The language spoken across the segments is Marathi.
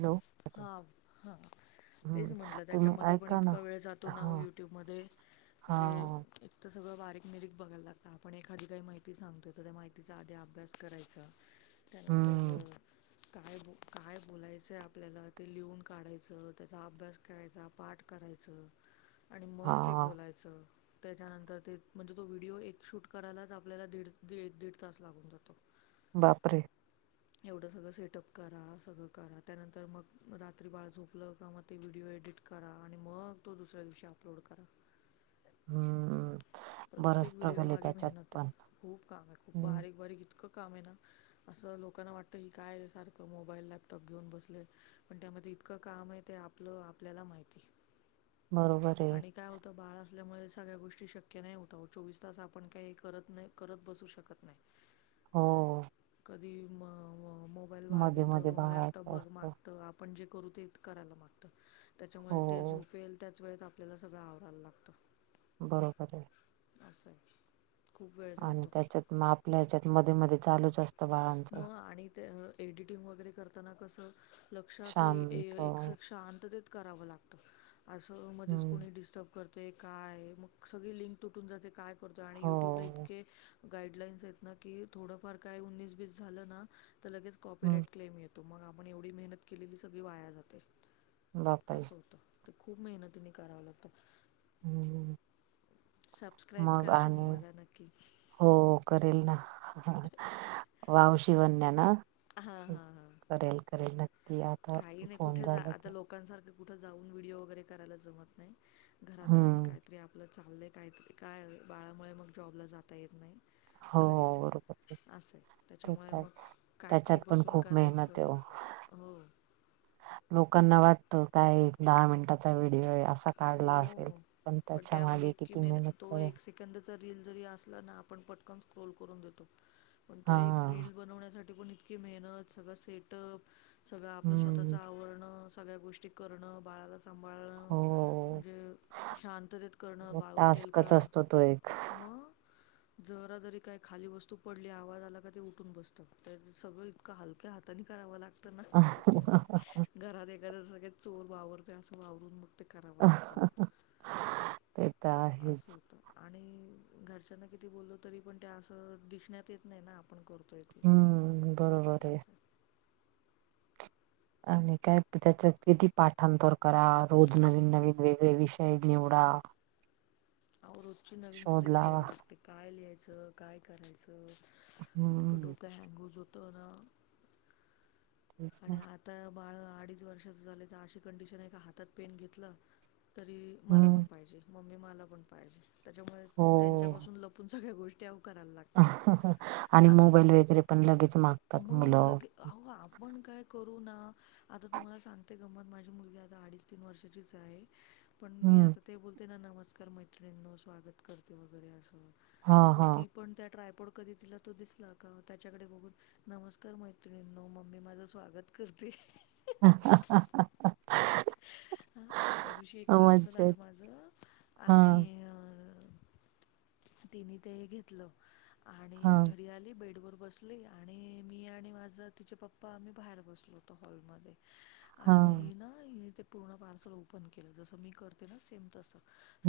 हॅलो हा हा तेच हम्म म्हंटलं तुम्ही त्याच्यामध्ये पण ऐका ना इतका वेळ जात तो नावो हा यूट्यूबमध्ये हा म्हणजे तर सगळं बारीक निरीक बघायला लागतं, आपण एखादी काही माहिती सांगतोय तर त्या माहितीचा आधी अभ्यास करायचा. त्यानंतर हम्म काय बो काय बोलायचं आहे आप- त्याला ते लिहून काढायचं, त्याचा अभ्यास करायचा, पाठ करायचं आणि मग हा ते बोलायचं. त्याच्यानंतर ते म्हणजे, तो व्हिडिओ एक शूट करायलाच आपल्याला दीड एक दीड तास लागून जातो. [inaudible] बापरे एवढं सगळं सेट-अप करा, सगळं करा, त्यानंतर तर मग रात्री बाळ झोपलं का, म ते व्हिडिओ एडिट करा आणि मग तो दुसऱ्या दिवशी अपलोड करा. हम्म [inaudible] बरच प्रत्येक व्हिडिओ स्ट्रगल आहे मागे त्याच्यात मेहनताय. पण खूप कामे, खूप हम्म बारीक बारीक इत् क कामे येना, असं लोकांना वाटतं ही काय सारखं मोबाईल लॅपटॉप घेऊन बसलेय पण त्यामध्ये इतकं काम आहे, ते आपलं आपल्याला माहिती. बरोबरे आणि काय होतं बाळ असल्यामुळे सगळ्या गोष्टी शक्य नाही होत अवो. चोवीस तास आपण काही करत नाही करत बसू शकत. नाही हो. कधी म म मोबाईल बाळ मध्ये मध्ये घेतं, मं लॅपटॉप बाळाचं बघ असतं माग तं आपण जे करू ते करायला मागतं, त्याच्यामुळे ते हो झोपेल त्याच वेळेत आप त्याचं सगळं आवरायला लागतं. बरोबरे. असंय आणि त्याच्यात मं आपल्या ह्याच्यात मध्ये मध्ये चालूच असत् मं आणि ते अं एडिटिंग वगैरे करताना कसं लक्ष असं ए शांत एक श शांततेत करावं लागतं. असं मधीच हम्म कोणी डिस्टर्ब करते काय मग सगळी लिंक तुटून जाते काय. आणी युट्युबला हो इतके गाईड लाईन्सेत न की थोडंफार काय उन्निस- बीस झालंना त लगेच हम्म कॉपीराईट क्लेम येत- तो मग आपण एवढी मेहनत केलेली सगळी वाया जाते बापरे असं होत. खूप मेहनतीनी करावं लागतं. हम्म सबस्क्राईब मग करा तुम्ही आणि मला नक्की. हो हो करेल न हं हं वाव शिवन्या न. हां हां हां करेल करेल नक्की आता फोन झाला की. कांसारख कुठं जाऊन व्हिडओ वगैरे करायला जमत नाही घरात राहून हम्म कायत्री आपलं. चाललंय कायतरी काय बाळामुळे मग जॉबला जाता येत नाई. हो हो घरीचे बरोबर असंय ते त्याच्यामुळे तर आहे. मग त्याच्यात काहीतरी पण बसून खूप मेहनत आहे करायचं. ओ हो. लोकांना वाटतं काय दहा मिनिटाचा व्हिडिओये असं. काढला असेल हो पण त्याच्या मागे किती मेहनत करे. कंदाचा रील जरी असला ना आपण पटकन स्क्रोल करून देतो पण तो हा एक. रील बनवण्यासाठी पण इतकी मेहनत सगळा सेटअप. सगळं आपलं स्वतःचं हम्म आवरणं सगळ्या गोष्टी करणं बाळाला सांभाळणं. हो म्हणजे शांततेत करणं मग बाळ उटेल का टास्कच असतो तो एक म- जरा जरी काही खाली वस्तू पडली आवाज आला का ते उठून बसतं त्या सगळी. का हलक्या हातानी कराव लागं- अ हं हं हं हं. घरात एखादा जसं काय चोर वावरतोय असं वावरून मग ते करावं लागतं आवं. तेे ताय. असं होतं. आणि घरच्यांना किती बोललो तरी पण त्या असं दिसण्यात येत नाही ना आपण करतोय. ते हम्म् बरोबर हे. असं आणि काय त्याच्यात किती पाठांतर करा रोज नवीन नवीन वेगळे विषय निवडा. अवो रोजची नवीन शोध स्क्रिप्ट लावा ल्यावी लागते काय लिहायचं काय करायचं. त ईतकं हम्म डोकं हँगच होतो ना. तेच ना आणि आता बाळ अडीच वर्षाच झालंय तर अशी कंडिशन आहे का हातात पेन घेतलं. तरी मला पण हम्म पायजे मम्मी मला पण पायजे त्याच्यामुळे त्यांच्यापासून लप- तुमच्या काई गोष्ट्याव- अं हं हं आणि मोबाईल होतं वगैरे पण लगेच मागतात मुलं. हो का. आपण काय करू ना आता तुम्हाला सांगते गमत माझी मुलगी आता अडीच तीन वर्षाचीच आहे. पण मी हम्म आता ते बोलते ना नमस्कार मैत्रिणी स्वागत करते वगैरे असं हा मग हा ती. पण त्या ट्रायपोड कधी दिला तो दिसला का त्याच्याकडे बघून नमस्कार मैत्रिणी नो मग. मी माझं स्वागत करते. ह...... हा त्या दिवशी एक पार्सल आलं माझ. हा आणि अ तिने ते घेतलं. आणि हा घरी आली बेडवर बसली. आणि मी आणि माझ तिचे पप्पा आम्ही बाहेर बसलो होत हॉलमध्ये. हा आणि मग ही ना हिने ते पूर्ण पार्सल ओपन केलं जसं मी करते ना सेम तसं.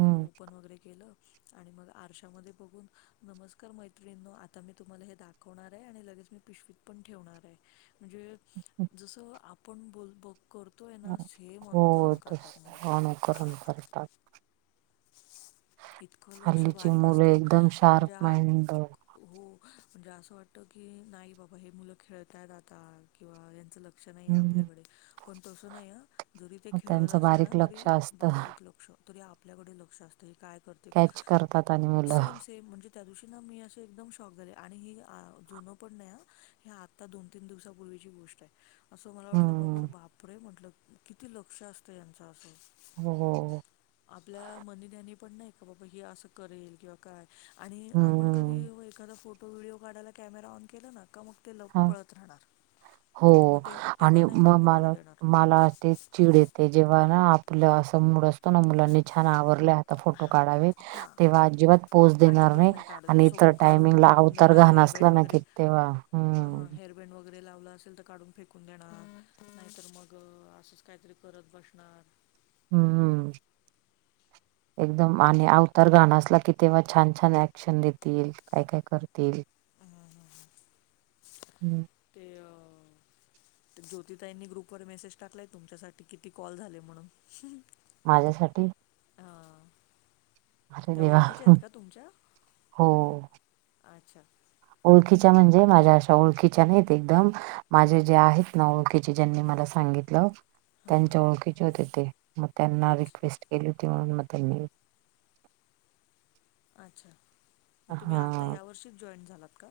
सगळं ओपन वगैरे केलं. आणि मग आरशामध्ये बघून नमस्कार, मैत्रिणीनो आता मी तुम्हाला हे दाखवणार आहे आणि लगेच, मी पिशवी. पण ठेवणार आहेत, जसं आपण बोलतो करतोय. ना सेम, अनुकरण करतात. मुलं. करून करतात. इतकं लक्ष हल्लीची बारीक मुलं असतं. एकदम शार्प म्हणजे? माइंड हो.. म्हणजे, असं वाटत की नाही बाबा. हे मुलं खेळताय आता किंवा यांचं लक्ष. लक्ष नाही हम्म आपल्याकडे पण, तसं नाही हा. जरी ते खेळत त्यांचं असले ना, बारीक तरी लक्ष असतं बारीक लक्ष तरी, आपल्याकडे लक्ष असत. क काय करत. कॅच करतात आणि मुलं सेम... सेम... म्हणजे? त्या दिवशी ना, मी असे एकदम शॉक झाले, आणि ही जुनं पण नाही हे. आ आता दोन, तीन, दिवसाांपूर्वीची गोष्ट आहे. असं मला वाटलं, बाबर हम्म बापरे! म्हटलं किती लक्ष असतं यांच. असं. हो.... आपल्या, मनी ध्यानी पण नाही का बाबा, हे असं करेल किंवा काय, आणि आपण क. हम्म एखादा फोटो व्हिडिओ काढायला कॅमेरा ऑन केला ना. का मग ते ल हा पळत राहणार. मग हो.. ते तेव्हा आणि नाही मग फोटो काढू मला, देणार मला ते चिड येत. ते जेव्हा ना आपलं असं मूड असतो ना, मुलांनी. छान आवरल्या फोटो हां काढावे, हां तेव्हा अजिबात पोज देणार अजिबात नाही. काढू दे आणि सगळं काढून टायमिंग ला आवतर घाणसला ना की, तेव्हा. हा... हम्म हेर बेण. वग. वगैरे लावलं असेल, तर काढून फेकून देणार. नाहीतर मग असंच काहीतरी करत बसणार. हम्मम.... [unintelligible] एकदम आणि अवतार गाणासला की, तेव्हा छान छान ऍक्शन देतील. काय काय करतील. हा... हा... हा... हम्म. ते... अ ज्योतिता यांनी ग्रुपवरर मेसेज टाकलाय. तुमच्यासाठी किती कॉल झाले, म्हणून माझ्यासाठी? हां अरे त्या, देवा ओळखीच्या आहेत का तुमच्या? हो अच्छा... ओळखीच्या म्हणजे? माझ्या अशा ओळखीच्या नाहीत एकदम. माझे जे आहेत ना, ओळखीचे ज्यांनी मला सांगितलं. हां हां त्यांच्या ओळखीचे होते. ते मग त्यांना अच्छा रिक्वेस्ट केली होती, म्हणून म त्यांनी. अच्छा... मग तुम्ही हा आता या वर्षीच जॉईट झालात का?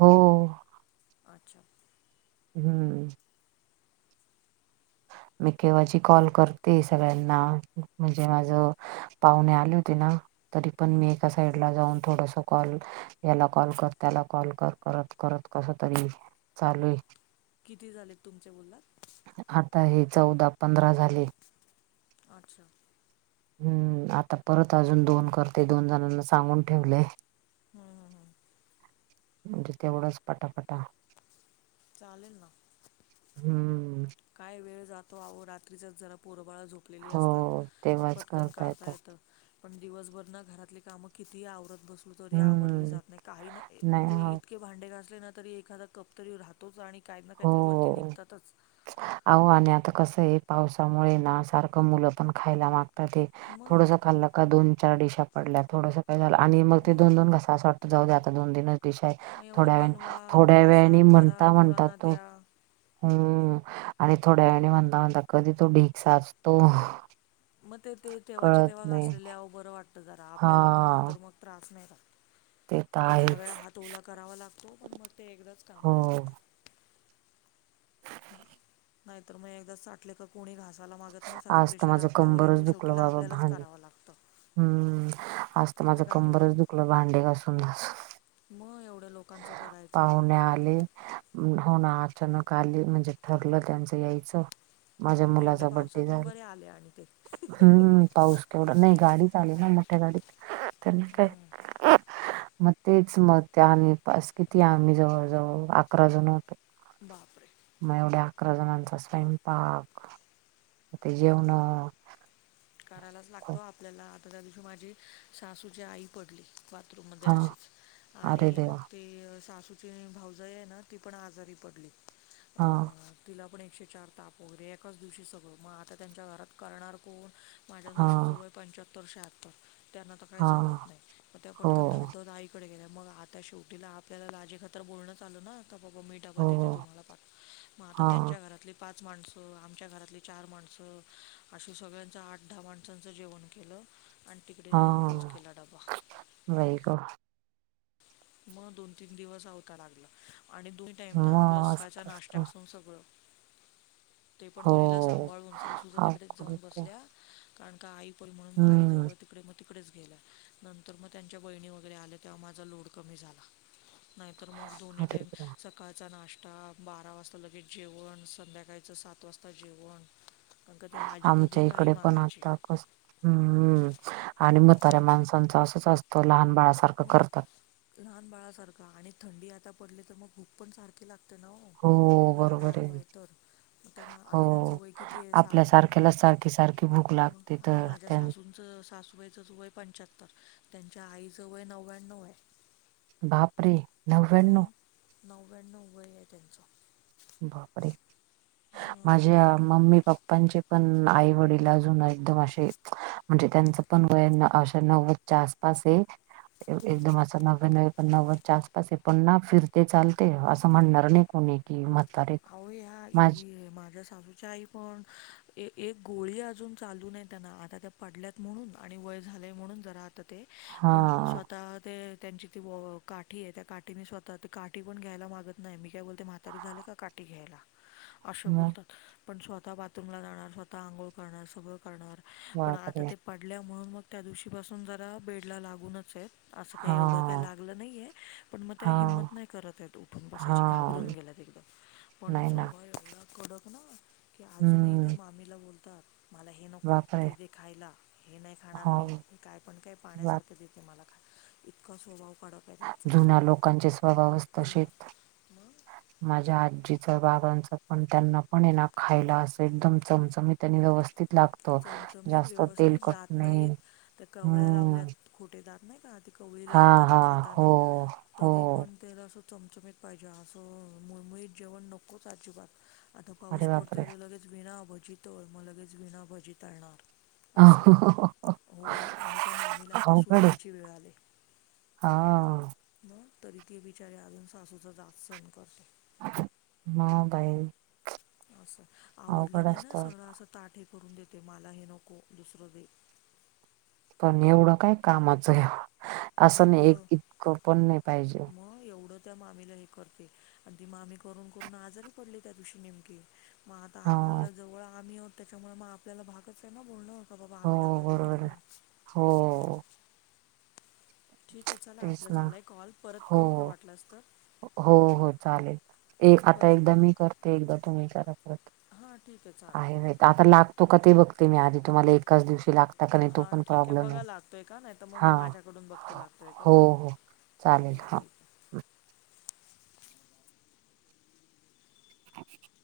हो.... अच्छा.... हम्म.... मी केव्हाची कॉल करते. सगळ्यांना, म्हणजे? माझ पाहुणे आले होते ना, तरी पण हं मी. साईड ला जाऊन थोडस, कॉल याला कॉल कर, त्याला कॉल कर करत, करत कस तरी. चालूय.... किती झालेत तुमच्या, बोलात. आता, हे चौदा, पंधरा झाले. अच्छा.... हम्म... आता परत अजून दोन करते. दोन जणांना सांगून ठेवलेय. हा... हा... हा म्हणजे तेवढाच पटापटा चालेल ना. हम्म काय वेळ जातो आहो रात्रीचाच जरा पोरबाळा झोप लेली असतात हो तेव्हाच पटकन करता काढता येत. पण दिवसभर ना घरातली कामं कितीही आवरत बसलो तरी आवरली हम्म जात नाही काही ना नाही म्हणजे आवडत. क भांडे घासले ना तरी एखादा कप तरी राहतोच आणि काही ना काहीतरी वरती निघतातच. आओ आणि आता कसं आहे पावसामुळे ना सारखं मुलं पण खायला मागत ते मग थोडसं खाल्लं का दोन चार डीशा पडल्या थोडसं काय झालं आणि मग ते दोन दोन घास आस वाटत जाऊ दे आता दोनतीनच डीश आहे. मग एवढं थोड्या वेळाने बनवा थोड्या घासा वेळाने करा म्हणता म्हणता पोरना तो द्या. हम्म आणि थोड्या वेळाने म्हणता म्हणता कधी तो ढीग साचतो. मग ते ते तेव्हाच्या तेव्हा घासलेले आवो बरं वाटतं जरा आपल्याला पण हा नंतर मग त्रास नाही तर होत ते दहा आहेच वेळा हात ओला करावा लागतो पण मग ते एकदाच कामं होतात. हो. नाहीत तर मग एकदाच साठले का कोणी घास ला मागत नाही सगळं आज तर प्रेशर माझं आपल्यावर येतो कंबरच दुखलं शेवटीला बाबा आपल्यालाच भांडी करावं लागतं. हम्म आजत एक तर माझं गारव्या कंबरच दुखलं भांडे घासून घासून. तेवढ्या लोकांचं करायचं. पाहुणे आले होन अचानक आले म्हणजे ठरलं त्यांचं यायचं. माझ्या बापरे एवढ्या मुलाचा बड्डे पावसातून झाला बरे आले आणि ते. हम्म पाऊस केवढा नाही गाडीत आले ना मोठ्या गाडीत. त्यांना काय म तेच मग ते आणि पास किती आम्ही जवळजवळ अकरा जण होतो. बापरे. मग एवढ्या अकरा जणांचा स्वयंपाक. ते जेऊण करायलाच लागतो ओ आपल्याला आता त्या दिवशी माझी सासूची आई पडली. बाथरूममध्ये हा अशीच अरे आणि मग देवा ते सासूची भाऊजाई आहे ना ती पण आजारी पडली. हा तिला पण एकशे चार ताप वगैरे एकाच दिवशी सगळं मग आता त्यांच्या घरात करणार कोण. माझ्या हा सासूचं वय पंच्याहत्तर शहात्तर त्यांना तर काही हा जमत नाही मग त्या हो पटकन धावधवत आईक डे गेल्या मग आता शेवटीला आपल्याला लाजे खातर बोलणं चालू ना आता बाबा मी डबा हो देते तुम्हाला, मग आता हा त्यांच्या घरातले पाच माणसं आमच्या घरातली चार माणसं अशे सगळ आठ दहा माणसांचं जेवण केलं आणि तिकडे नेऊन पोच केला डबा. वई गो मग दोन तीन दिवस आवता लागला आणि दोन टेमन आपलं मग सहाच्या असत असत नाशत्या पासून सगळं. ते पण हो पोरीला सांभाळून सासूच्या तिकडेच अवघड जाऊन होत बसल्या कारण का आई म्हणून म आई हम्म जवळ तिकडे मग तिकडेच गेल्या नंतर मग त्यांच्या बहिणी वगैरे आल्या तेव्हा माझा लोड कमी झाला नाहीतर मग दोन्ही अरे टाईम देवा. स सकाळचा नाश्ता बारा वाजता लगेच जेवण संध्याकाळचं सात वाजता जेवण. पण कधी आजी कधी आमच्या काही इकडे पण मागायचे. आता कस हम्म आणि म्हताऱ्या माणसांचं असंच असतं लहान बाळा मग लहान बाळासारखा आणि थंडी आता पडली तर मग भूप पण सारखी लागते ना हो जरा बरोबर गारवा आहे तर, मग त्यांना आणि त्यांच हो वय किती आपल्या सारख्याला सारखी सारखी भूक मग लागते आता तर माझ्या त्यां सासूनं- सासूबाईचं ज वय पंच्याहत्तर त्यांच्या आईच वय नव्याण्णव आहे. बापरे नव्याण्णव. नव्याण्णव्व वरी आहे त्यांचं. बापरे मग त्या माझ्या मम्मी पप्पा- त्याचे पण आईवडील अजून एकदम असे- म्हणजे त्यांचं पण वया अशा नव्वदच्या आसपास आहे. एकदम असं नव्वाणव पण नव्वद. आसपास आहे पण ना फिरते चालते असं म्हणणार नाही कोणी कि म- अहो या माझ्या सासूच्या आई- पण एक गोळी अजून चालू नाही त्यांना आता त्या पडल्यात म्हणून आणि वय झालंय म्हणून जरा. ते हा पण स्वतः ते त्यांची ती व काठी आहे. त्या काठीने स्वतः काठी पण घ्यायला मागत नाही मी काय बोलते म्हातारी झालं का काठी- घ्यायला असे मग बोलतात. पण स्वतः बाथरूमला जाणार स्वतः आंघोळ करणार सगळं करणार पण आता बापरे ते, पडल्या म्हणून मग त्या दिवशी पाासून जरा बेड ला लागूनच आहेत. असं हा काही एवढं काय लागलं नाही आहे, पण मग त्या हा हिंमत नाही करत आहेत उठून हा बसायची घाबरून गेल्यात एकदम- पण नाही ना स्वभाव एवढा कडक ना की अजूनही त्या हम्म मामीला बोलतात. मला हे नको बापरे ते तेे खायला हे नाही खाणार हो मी ते काय पण काय बाप पाण्यासारखं देते मला खा- इतका स्वभाव कडक. आहे त्यांचा जुन्या लोकांचे स्वभाव च जुना तशेच. मग माझ्या आजीच बाबांच पण त्यांना पण ना खायला असं एकदम चमचम- त्यांनी व्यवस्थित लाग- चमचमीत व्यवस्थित दात नाहीत त्या कवळ्या हम्म लावल्यात. खोटेदात नाही का ती कवळी हा लावतात हा हो खाताना हो तरी पण, तेल असं चमचमीत पाहिजे असं, मुळ मुळीत जेवण नकोच अजिबात. आता पाऊस अरे बापरे पडतोय तर लगेच विणा भजी तळ मग लगेच विणाभजी तळणार. असंय अवघड हो आणि त्या मामीला आता सून आहे यायची वेळ आली. हा मग तरी ती बिचारी अजून सासूचा जाच सहण करते. हा बाई असं आवडलं अवघड नाही ना असतं सगळं असं ताठे हे करून देतो. ते मलाही नको दुसरं दे पण एवढं काय कामाचं आहे असं नाही एक एवढं इतकं पण नाही पाहिजे. मग एवढं त्या मामीला हे करते आणि ती मामी करून करून आजारी पडले त्या दिवशी नेमकीे. मग आता हा आपल्याला जवळ आम्ही आहोत, त्याच्यामुळे मग आपल्याला भागत आहे ना बोलणं. ह बाबा हो आम्ही डाब्बा देतो बरोबर आहे म्हणून, हो ठीक आहे चला तेच आपलं ना झालाय कॉल. परत हो करू का वाटलास तर? हो हो चालेल एक आता परत एकदा मी करते एकदा तुम्ही करा. हा ठीक चालेल. आहे माहित आता लागतो का ते बघते मी आधी तुम्हाला एकाच दिवशी लागतो. हा ठीक आहे बघा लागतोय का, नाही तर मग हा मी माझ्याकडून बघते लागतोय का? हो हो हा हा ठीक आहे. ह [unintelligible]